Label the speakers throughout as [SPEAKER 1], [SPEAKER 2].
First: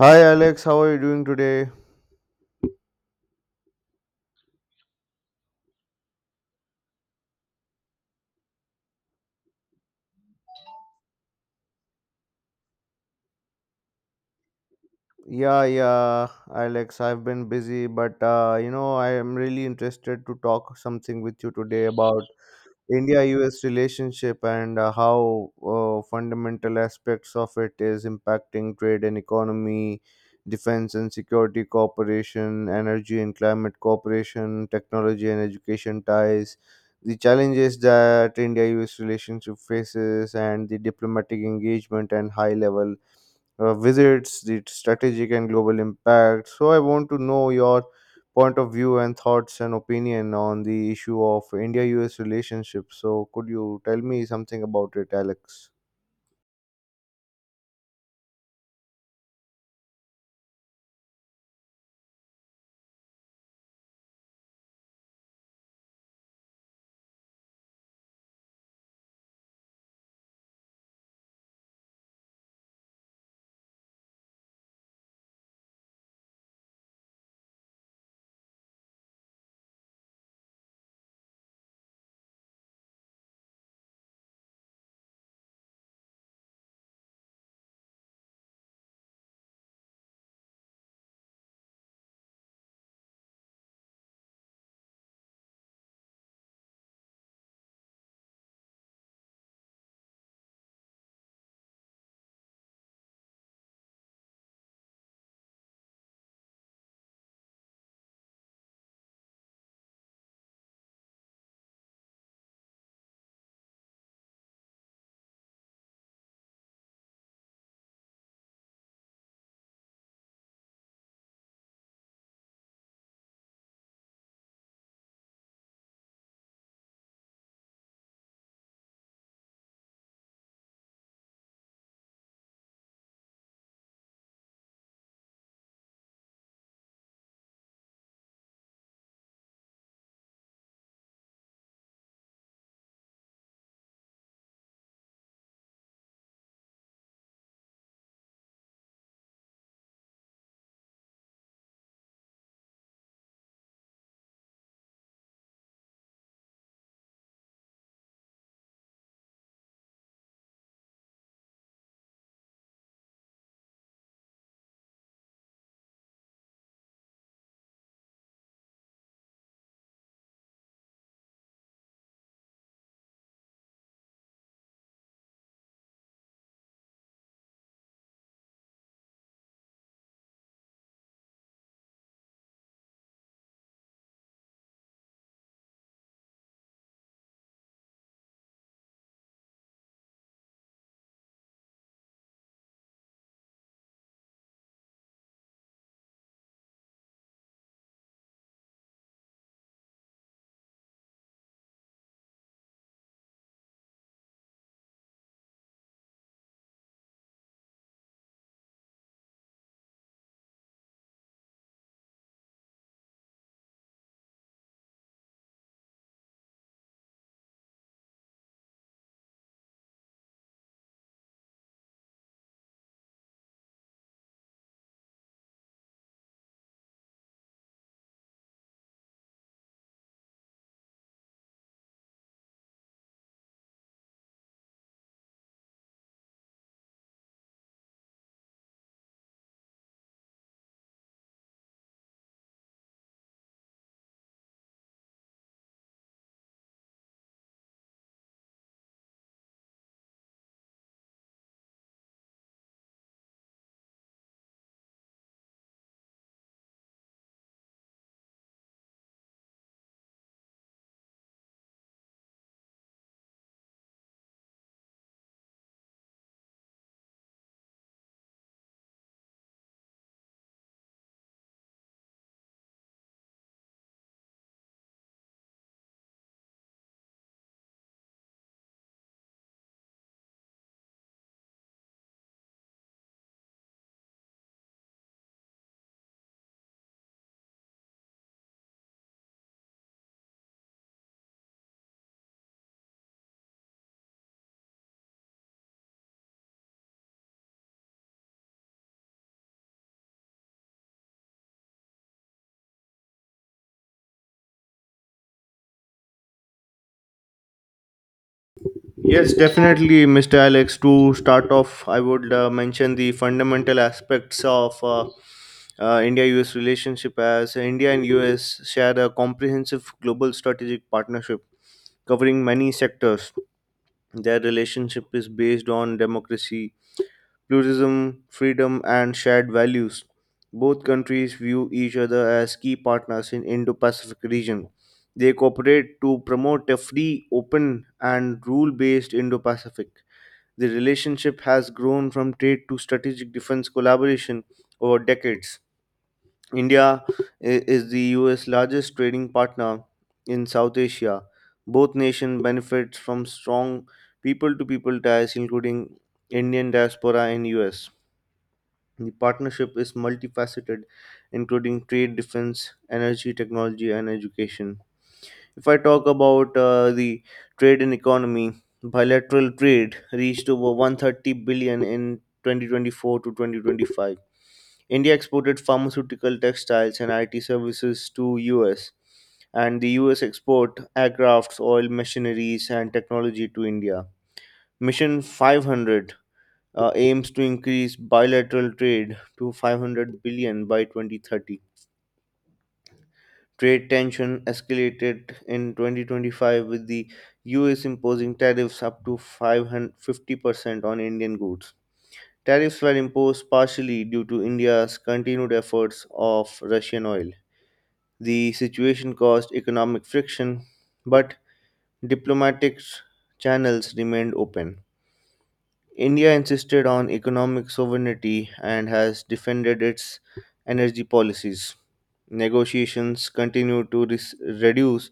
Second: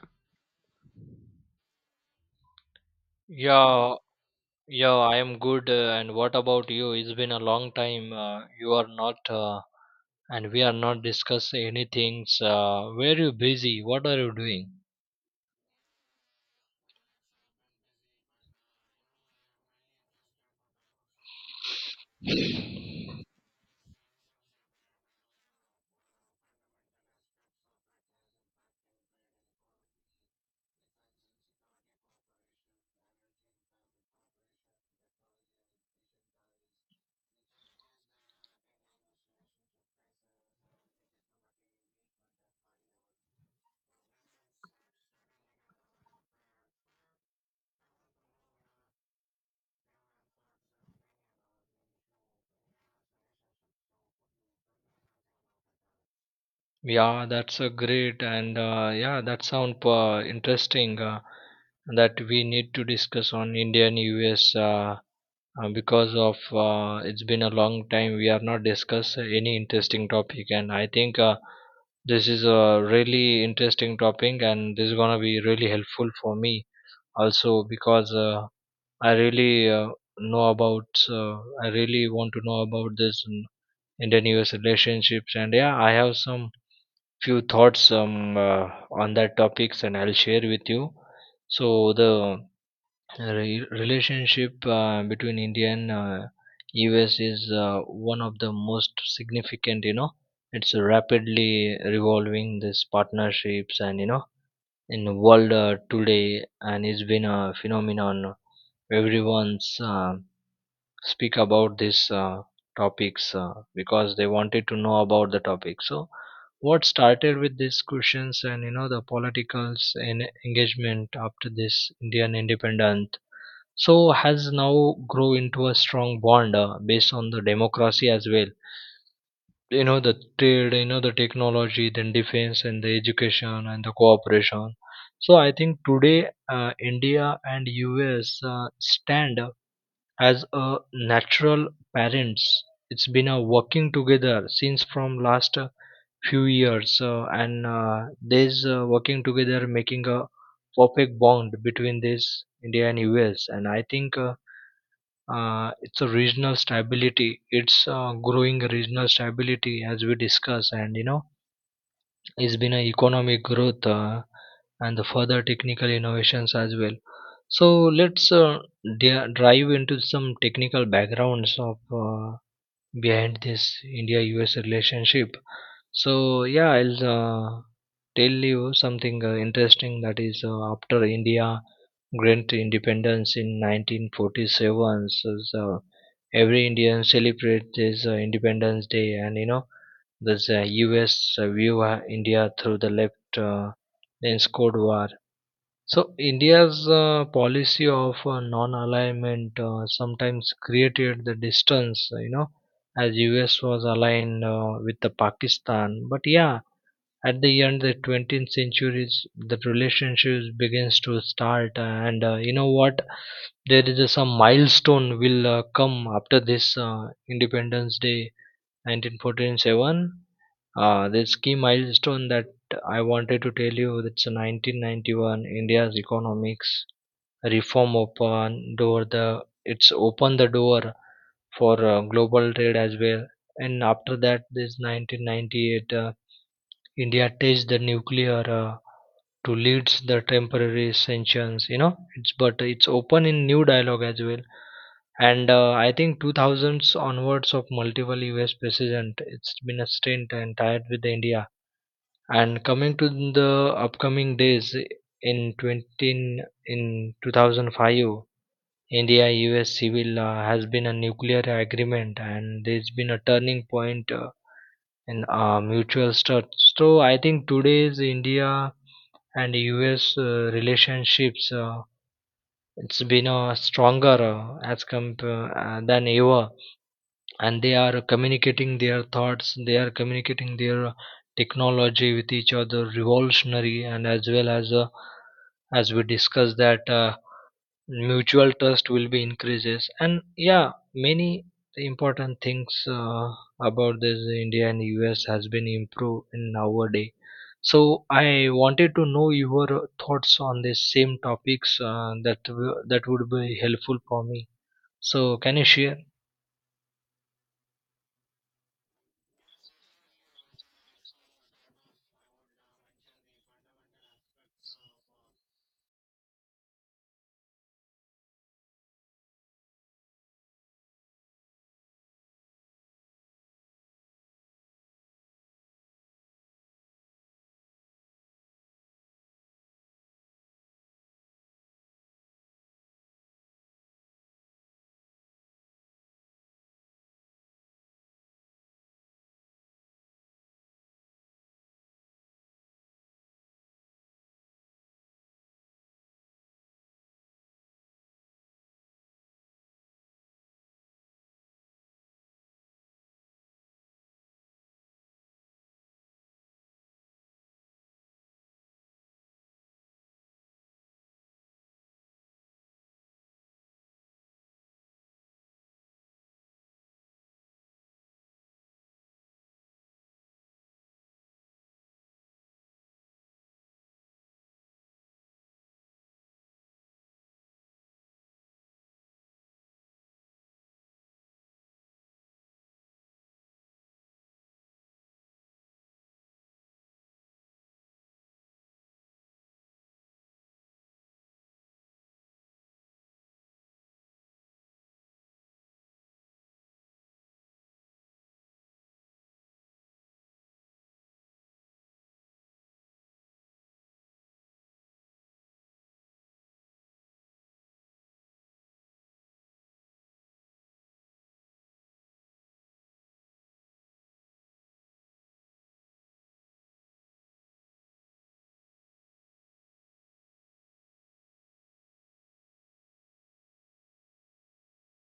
[SPEAKER 1] Hi Alex, how are you doing today?
[SPEAKER 2] Yeah, yeah, I am good. And what about you? It's been a long time. You are not, and we are not discuss anything. Where you busy? What are you doing?
[SPEAKER 1] Yeah, yeah, Alex, I've been busy, but I am really interested to talk something with you today about India-US relationship and how fundamental aspects of it is impacting trade and economy, defense and security cooperation, energy and climate cooperation, technology and education ties, the challenges that India-US relationship faces, and the diplomatic engagement and high level visits, the strategic and global impact. So, I want to know your point of view and thoughts and opinion on the issue of India US relationship. So, could you tell me something about it, Alex?
[SPEAKER 2] Yeah, that's a great. And yeah, that sound interesting. That we need to discuss on Indian US. Because of, it's been a long time we are not discuss any interesting topic, and I think this is a really interesting topic, and this is going to be really helpful for me also because i really uh, know about uh, I really want to know about this in Indian US relationships. And yeah, I have some few thoughts on that topics, and I'll share with you. So the relationship between India and, US is one of the most significant. You know, it's rapidly revolving these partnerships, and in the world today, and it's been a phenomenon. Everyone's speak about these topics because they wanted to know about the topic. So, what started with these questions and you know, the politicals and engagement after this Indian independence, so has now grow into a strong bond based on the democracy as well, you know, the trade, you know, the technology, then defense and the education and the cooperation. So I think today, India and US stand as a natural parents. It's been working together since from last few years, and these working together making a perfect bond between this India and US. And I think, it's a regional stability, it's growing regional stability as we discuss. And you know, it's been an economic growth and the further technical innovations as well. So let's, dive into some technical backgrounds of, uh, behind this India US relationship. So, yeah, I'll tell you something interesting. That is, after India grant independence in 1947, so every Indian celebrate this Independence Day, and you know, this US view India through the left. Then Cold War, so India's policy of non-alignment sometimes created the distance, you know, as US was aligned with the Pakistan. But yeah, at the end the 20th centuries, the relationships begins to start, and you know what? There is some milestone will come after this Independence Day, 1947. This key milestone that I wanted to tell you, that's 1991. India's economics reform open door, the it's opened the door for global trade as well. And after that, this 1998, India tests the nuclear to lead the temporary sanctions, you know, it's open in new dialogue as well. And I think 2000s onwards of multiple US president, it's been a stint and tied with India. And coming to the upcoming days, in 2005, India-US civil has been a nuclear agreement, and there's been a turning point in mutual trust. So I think today's India and US relationships it's been stronger, than ever, and they are communicating their thoughts, they are communicating their technology with each other revolutionary, and as well as, as we discussed that mutual trust will be increases. And yeah, many important things about this India and US has been improved in nowadays. So I wanted to know your thoughts on this same topics, that would be helpful for me. So can you share?
[SPEAKER 1] Yes, definitely, Mr. Alex. To start off, I would mention the fundamental aspects of India US relationship as India and US share a comprehensive global strategic partnership covering many sectors. Their relationship is based on democracy, pluralism, freedom, and shared values. Both countries view each other as key partners in Indo-Pacific region. They cooperate to promote a free, open, and rule-based Indo-Pacific. The relationship has grown from trade to strategic defense collaboration over decades. India is the US largest trading partner in South Asia. Both nations benefit from strong people to people ties including Indian diaspora in US. The partnership is multifaceted, including trade, defense, energy, technology, and education. If I talk about the trade and economy, bilateral trade reached over 130 billion in 2024 to 2025. India exported pharmaceutical, textiles, and IT services to US, and the US export aircrafts, oil, machineries, and technology to India. Mission 500 aims to increase bilateral trade to 500 billion by 2030. Trade tension escalated in 2025 with the US imposing tariffs up to 550% on Indian goods. Tariffs were imposed partially due to India's continued efforts of Russian oil. The situation caused economic friction, but diplomatic channels remained open. India insisted on economic sovereignty and has defended its energy policies. Negotiations continue to reduce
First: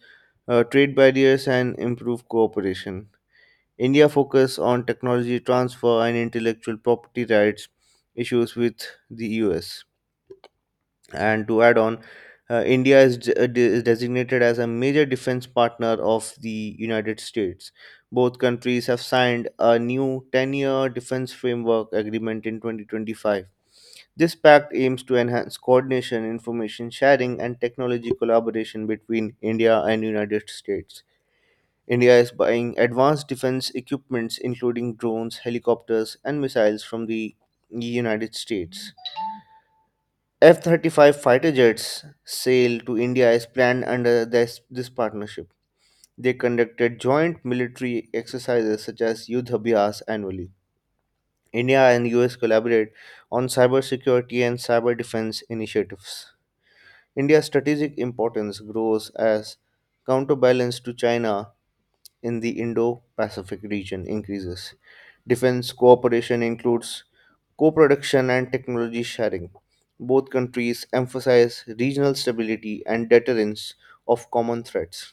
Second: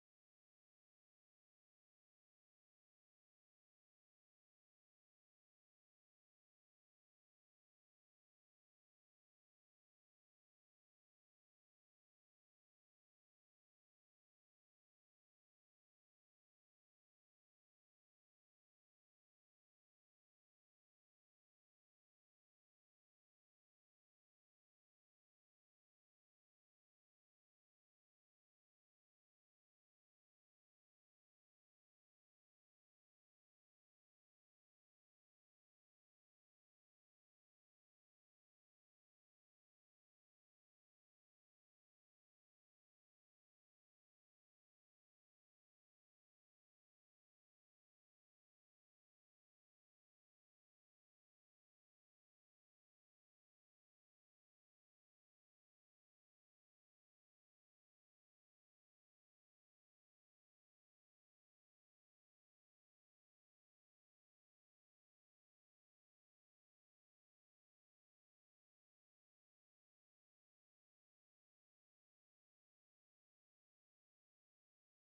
[SPEAKER 1] trade barriers and improve cooperation. India focus on technology transfer and intellectual property rights issues with the US. And to add on, India is designated as a major defense partner of the United States. Both countries have signed a new 10-year defense framework agreement in 2025. This pact aims to enhance coordination, information sharing, and technology collaboration between India and United States. India is buying advanced defense equipments including drones, helicopters, and missiles from the United States. F 35 fighter jets sale to India is planned under this partnership. They conducted joint military exercises such as Yudh Abhyas annually. India and US collaborate on cybersecurity and cyber defense initiatives. India's strategic importance grows as counterbalance to China in the Indo Pacific region increases. Defense cooperation includes co production and technology sharing. Both countries emphasize regional stability and deterrence of common threats.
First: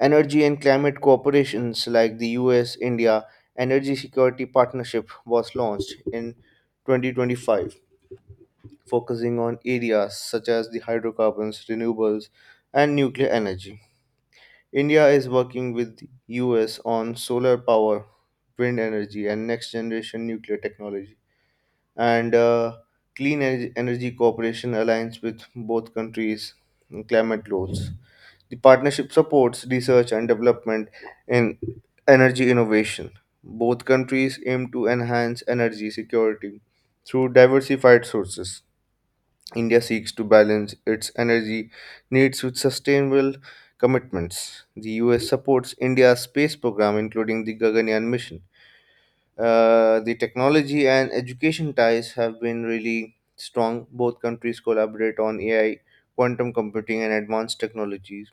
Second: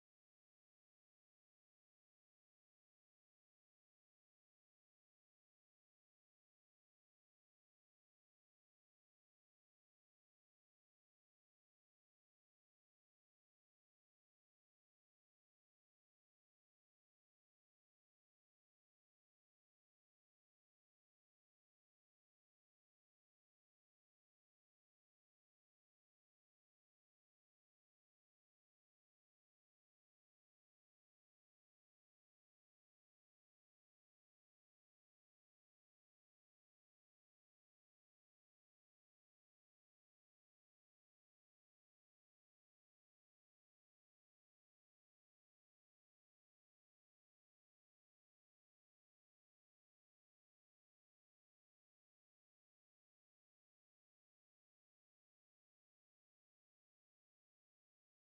[SPEAKER 1] Energy and climate cooperations like the US India Energy Security Partnership was launched in 2025, focusing on areas such as the hydrocarbons, renewables, and nuclear energy. India is working with the US on solar power, wind energy, and next generation nuclear technology and Clean Energy Cooperation Alliance with both countries' climate goals. The partnership supports research and development in energy innovation. Both countries aim to enhance energy security through diversified sources. India seeks to balance its energy needs with sustainable commitments. The US supports India's space program, including the Gaganyaan mission. The technology and education ties have been really strong. Both countries collaborate on AI, quantum computing, and advanced technologies.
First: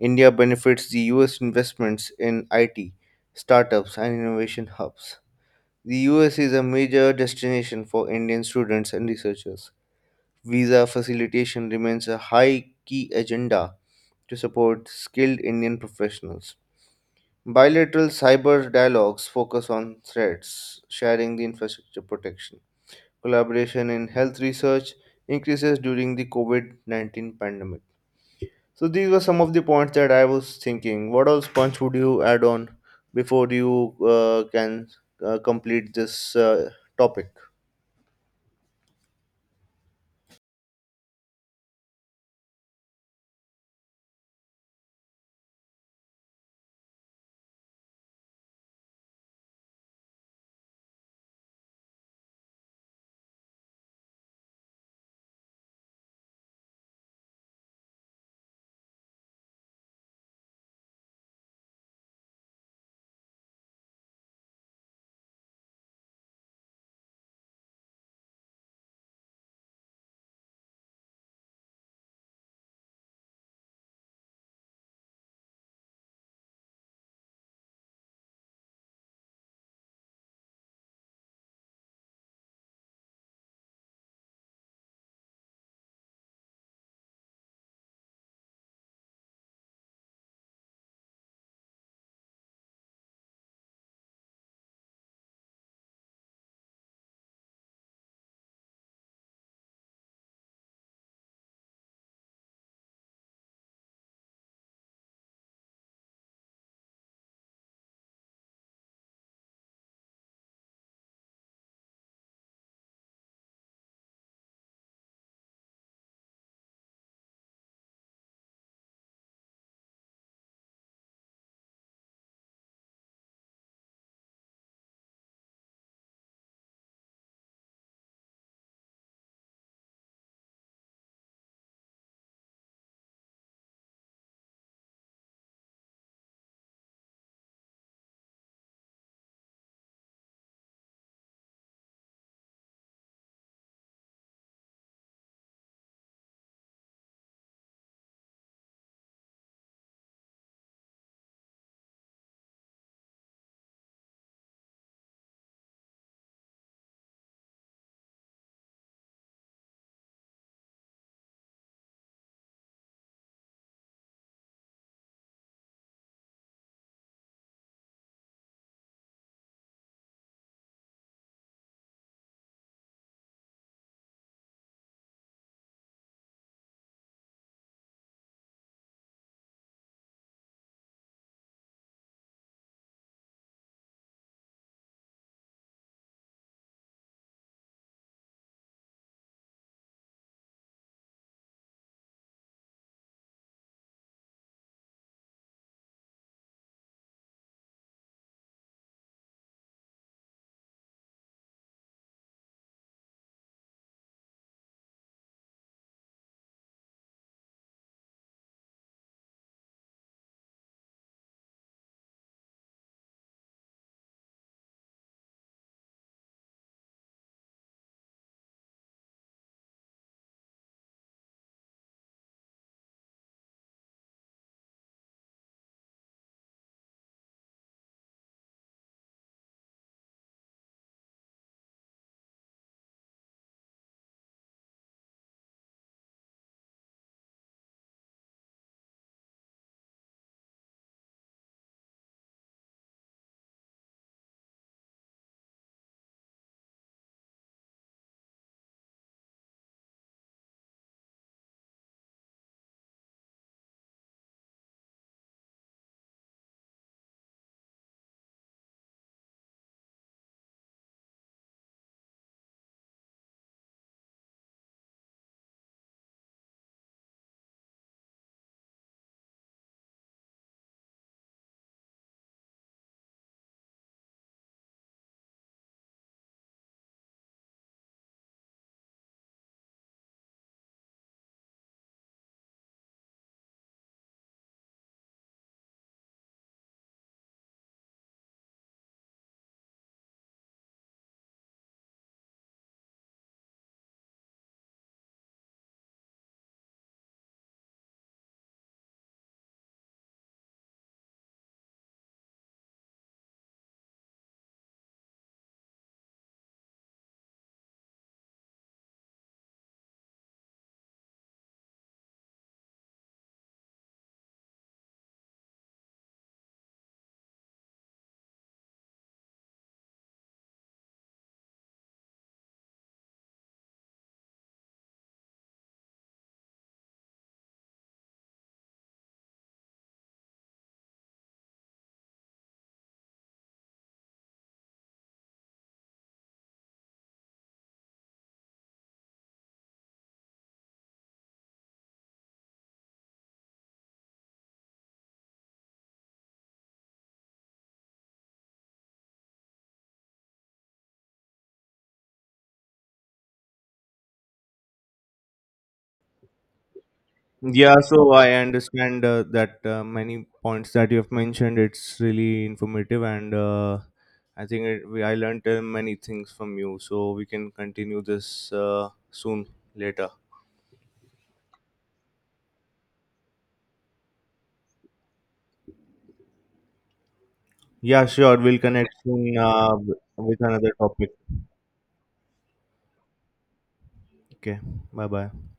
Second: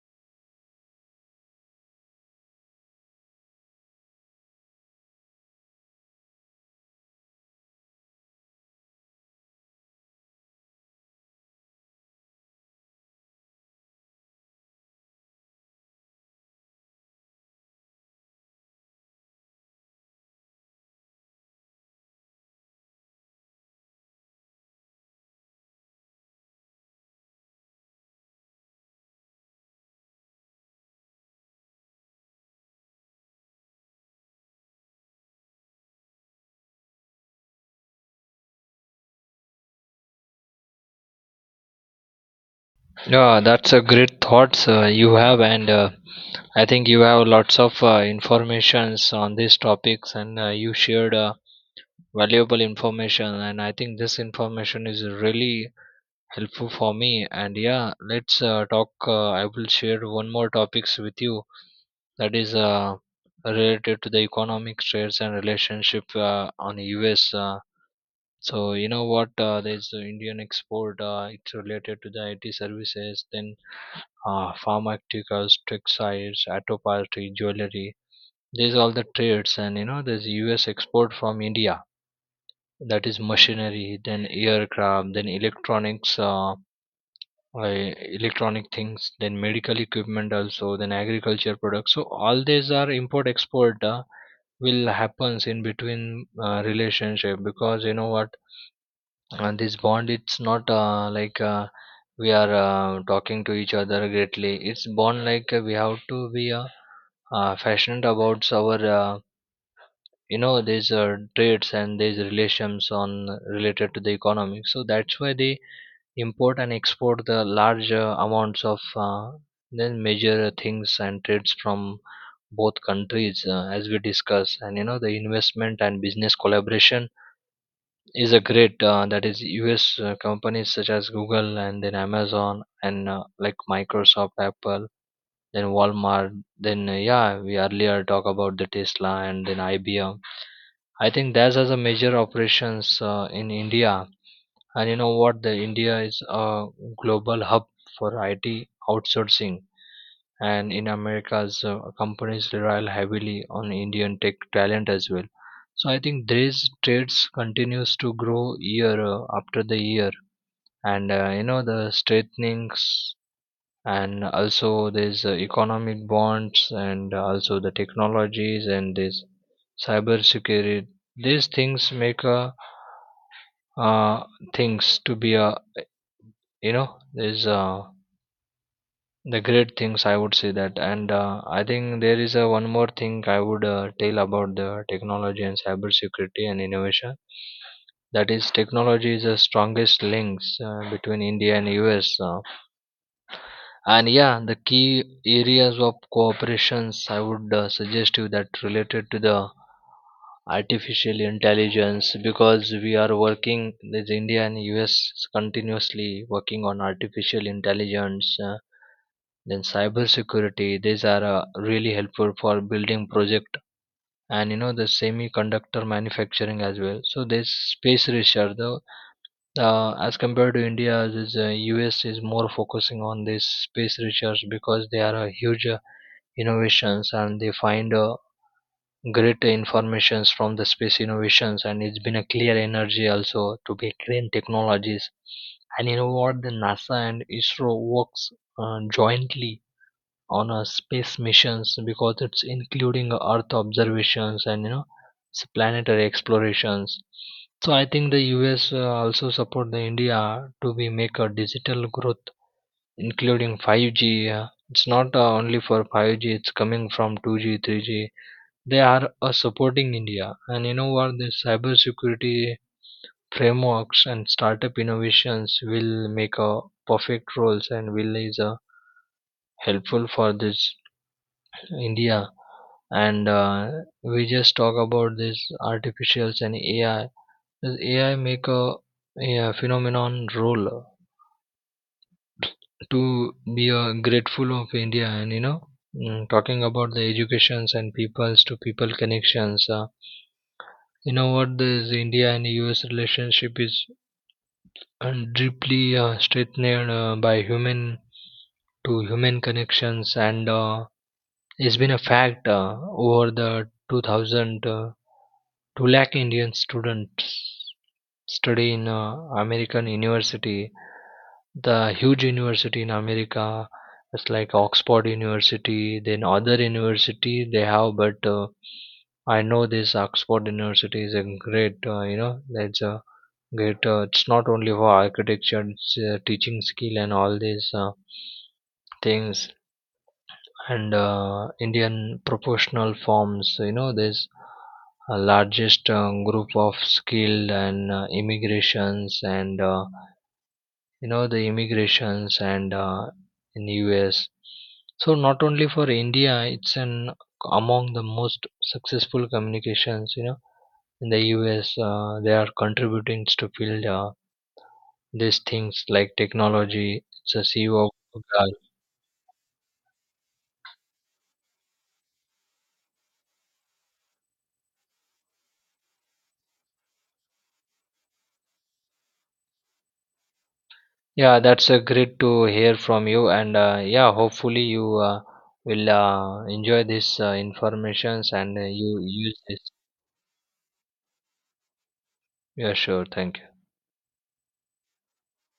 [SPEAKER 1] India benefits the US investments in IT, startups, and innovation hubs. The US is a major destination for Indian students and researchers. Visa facilitation remains a high key agenda to support skilled Indian professionals. Bilateral cyber dialogues focus on threats, sharing the infrastructure protection. Collaboration in health research increases during the COVID 19 pandemic. So, these were some of the points that I was thinking. What else Punch? Would you add on before you can complete this topic?
[SPEAKER 2] Yeah, that's a great thoughts you have, and I think you have lots of informations on these topics, and you shared valuable information, and I think this information is really helpful for me. And yeah, let's talk. I will share one more topics with you that is related to the economic trades and relationship on U.S. So you know what? There's the Indian export. It's related to the IT services. Then pharmaceuticals, textiles, auto party, jewelry. There's all the trades, and you know, there's US export from India, that is machinery, then aircraft, then electronics, electronic things, then medical equipment also, then agriculture products. So all these are import export will happens in between relationship, because you know what, and this bond, it's not like, we are talking to each other greatly, it's bond like, we have to be, passionate about our you know, these trades and these relations on related to the economy, so that's why they import and export the large amounts of, then major things and trades from both countries as we discuss. And you know, the investment and business collaboration is a great, that is US companies such as Google and then Amazon and like Microsoft, Apple, then Walmart, then yeah, we earlier talk about the Tesla and then IBM. I think that has a major operations in India, and you know what, the India is a global hub for IT outsourcing, and in Americas, companies rely heavily on Indian tech talent as well. So I think these trades continues to grow year after the year, and you know, the strengthenings, and also there's economic bonds, and also the technologies and this cyber security. These things make, uh, things to be a, you know, there's, the great things, I would say that. And I think there is a one more thing I would tell about the technology and cybersecurity and innovation, that is technology is the strongest links between India and US, and yeah, the key areas of cooperations I would suggest you that related to the artificial intelligence, because we are working this India and US continuously working on artificial intelligence, then cybersecurity, these are really helpful for building project. And you know, the semiconductor manufacturing as well. So this space research though, as compared to India, this US is more focusing on this space research, because they are a huge innovations, and they find great informations from the space innovations. And it's been a clear energy also to be green technologies. And you know what, the NASA and ISRO works jointly on a space missions, because it's including earth observations, and you know, planetary explorations. So I think the US also support the India to be make a digital growth, including 5G, it's not, only for 5G, it's coming from 2G 3G, they are supporting India. And you know what, the cyber security frameworks and startup innovations will make a perfect roles, and will is helpful for this India. And we just talk about this artificials and AI. Does AI make a phenomenon role to be grateful of India. And you know, talking about the educations and peoples to people connections. You know what, this India and US relationship is deeply strengthened by human to human connections. And it's been a fact, over the 2000 to lakh Indian students study in American university. The huge university in America, it's like Oxford University, then other university they have. But I know this Oxford University is a great, you know, that's a great. It's not only for architecture, it's, teaching skill and all these things, and Indian proportional forms. You know, this largest group of skilled and immigrations, and you know, the immigrations and, in US. So not only for India, it's an among the most successful communications. You know, in the US, they are contributing to build these things like technology. It's a
[SPEAKER 1] Yeah,
[SPEAKER 2] CEO of
[SPEAKER 1] so I
[SPEAKER 2] Google.
[SPEAKER 1] understand that many points that you have mentioned. It's really informative, and I think I learned many things from you. So we can continue this soon later.
[SPEAKER 2] Yeah, that's a great to hear from you, and yeah, hopefully you will enjoy this
[SPEAKER 1] Yeah,
[SPEAKER 2] informations
[SPEAKER 1] sure.
[SPEAKER 2] and
[SPEAKER 1] We'll connect
[SPEAKER 2] you
[SPEAKER 1] soon
[SPEAKER 2] use this.
[SPEAKER 1] with another topic.
[SPEAKER 2] Yeah, sure. Thank you.
[SPEAKER 1] Okay, bye bye.